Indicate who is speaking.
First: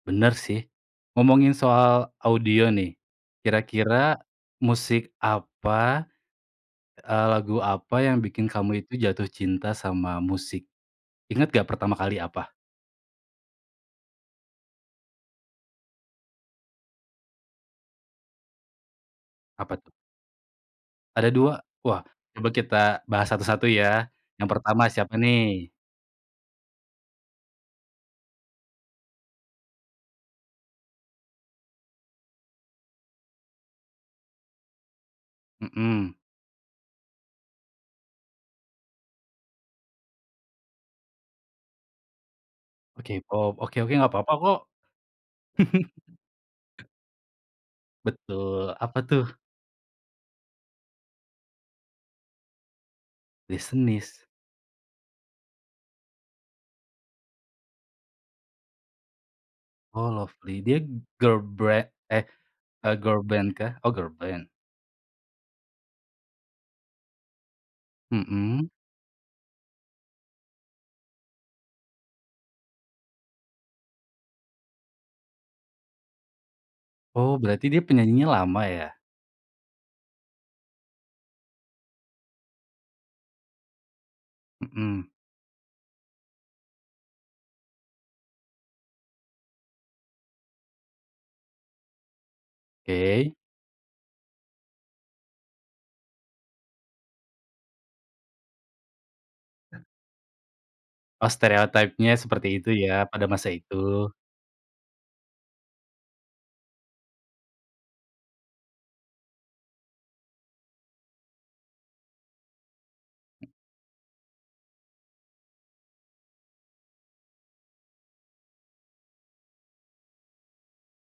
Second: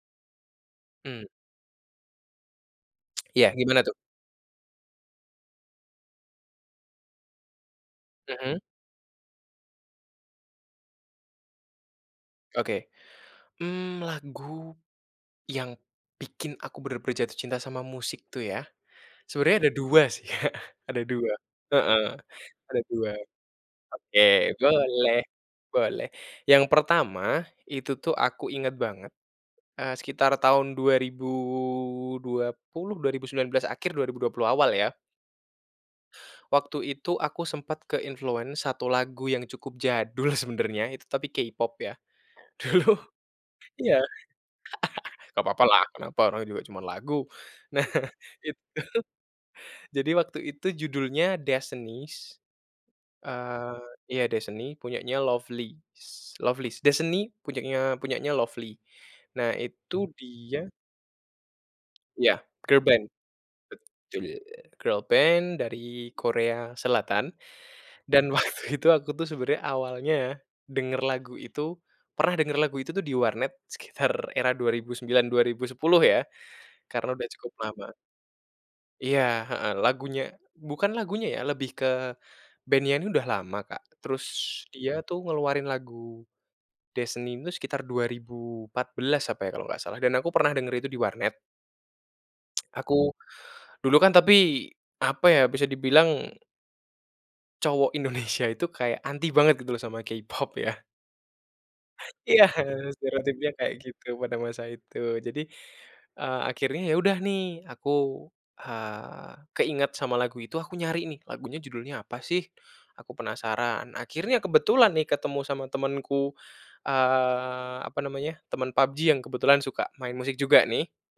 Speaker 1: Bener, sih.
Speaker 2: Hmm.
Speaker 1: Ngomongin soal audio nih,
Speaker 2: Iya, gimana, tuh?
Speaker 1: kira-kira musik apa, eee, lagu apa yang bikin
Speaker 2: Mhm.
Speaker 1: kamu itu jatuh cinta sama musik? Ingat nggak pertama kali apa?
Speaker 2: Oke. Mmm, lagu yang bikin aku benar-benar jatuh cinta sama musik tuh, ya? Sebenarnya ada
Speaker 1: Apa, tuh?
Speaker 2: 2, sih, Kak, ada
Speaker 1: Ada
Speaker 2: 2.
Speaker 1: 2? Wah,
Speaker 2: Heeh,
Speaker 1: coba kita
Speaker 2: ada 2.
Speaker 1: bahas satu-satu, ya.
Speaker 2: Oke,
Speaker 1: Yang pertama siapa
Speaker 2: boleh
Speaker 1: nih?
Speaker 2: boleh. Yang pertama, itu tuh aku inget banget, eee, sekitar tahun 2020, 2019 akhir, 2020 awal, ya.
Speaker 1: Mhm.
Speaker 2: Waktu itu aku sempat ke-influence, satu lagu yang cukup jadul sebenarnya, itu tapi K-pop, ya. Dulu
Speaker 1: Oh, K-pop? Oke oke,
Speaker 2: iya.
Speaker 1: nggak apa-apa, kok.
Speaker 2: Nggak apa-apa lah, kenapa, orang juga cuman lagu. Nah, itu
Speaker 1: Betul. Apa, tuh?
Speaker 2: jadi waktu itu judulnya "Destinies." Eee,
Speaker 1: Destinies?
Speaker 2: iya "Destiny," punyanya Lovelyz Lovelyz. "Destiny" punyanya punyanya Lovelyz. Nah, itu
Speaker 1: Oh, Lovely.
Speaker 2: dia
Speaker 1: Dia girlbre eh,
Speaker 2: Iya,
Speaker 1: eee,
Speaker 2: girlband.
Speaker 1: girlband, kah? Oh,
Speaker 2: Betul,
Speaker 1: girlband.
Speaker 2: girlband dari Korea Selatan, dan waktu
Speaker 1: Mhm.
Speaker 2: itu aku tuh sebenarnya awalnya denger lagu itu pernah denger lagu itu tuh di warnet, sekitar era 2009, 2010, ya, karena udah
Speaker 1: Oh,
Speaker 2: cukup
Speaker 1: berarti dia
Speaker 2: lama.
Speaker 1: penyanyinya lama, ya?
Speaker 2: Iya, heeh, lagunya bukan lagunya, ya, lebih ke band-nya ini udah lama, Kak, terus dia
Speaker 1: Mhm.
Speaker 2: tuh ngeluarin lagu Destiny ini tuh sekitar 2014 apa ya kalau nggak salah, dan aku pernah denger itu di warnet. Aku
Speaker 1: Oke.
Speaker 2: dulu kan tapi, apa ya bisa dibilang cowok Indonesia itu kayak anti banget gitu loh, sama K-pop, ya.
Speaker 1: Oh, stereotype-nya
Speaker 2: Iya,
Speaker 1: seperti itu, ya, pada
Speaker 2: stereotipnya
Speaker 1: masa
Speaker 2: kayak
Speaker 1: itu.
Speaker 2: gitu, pada masa itu. Jadi, eee, akhirnya ya udah nih aku, eee, keinget sama lagu itu, aku nyari nih lagunya judulnya apa sih, aku penasaran, akhirnya kebetulan nih ketemu sama temenku, eee, apa namanya, temen PUBG yang kebetulan suka main musik juga, nih.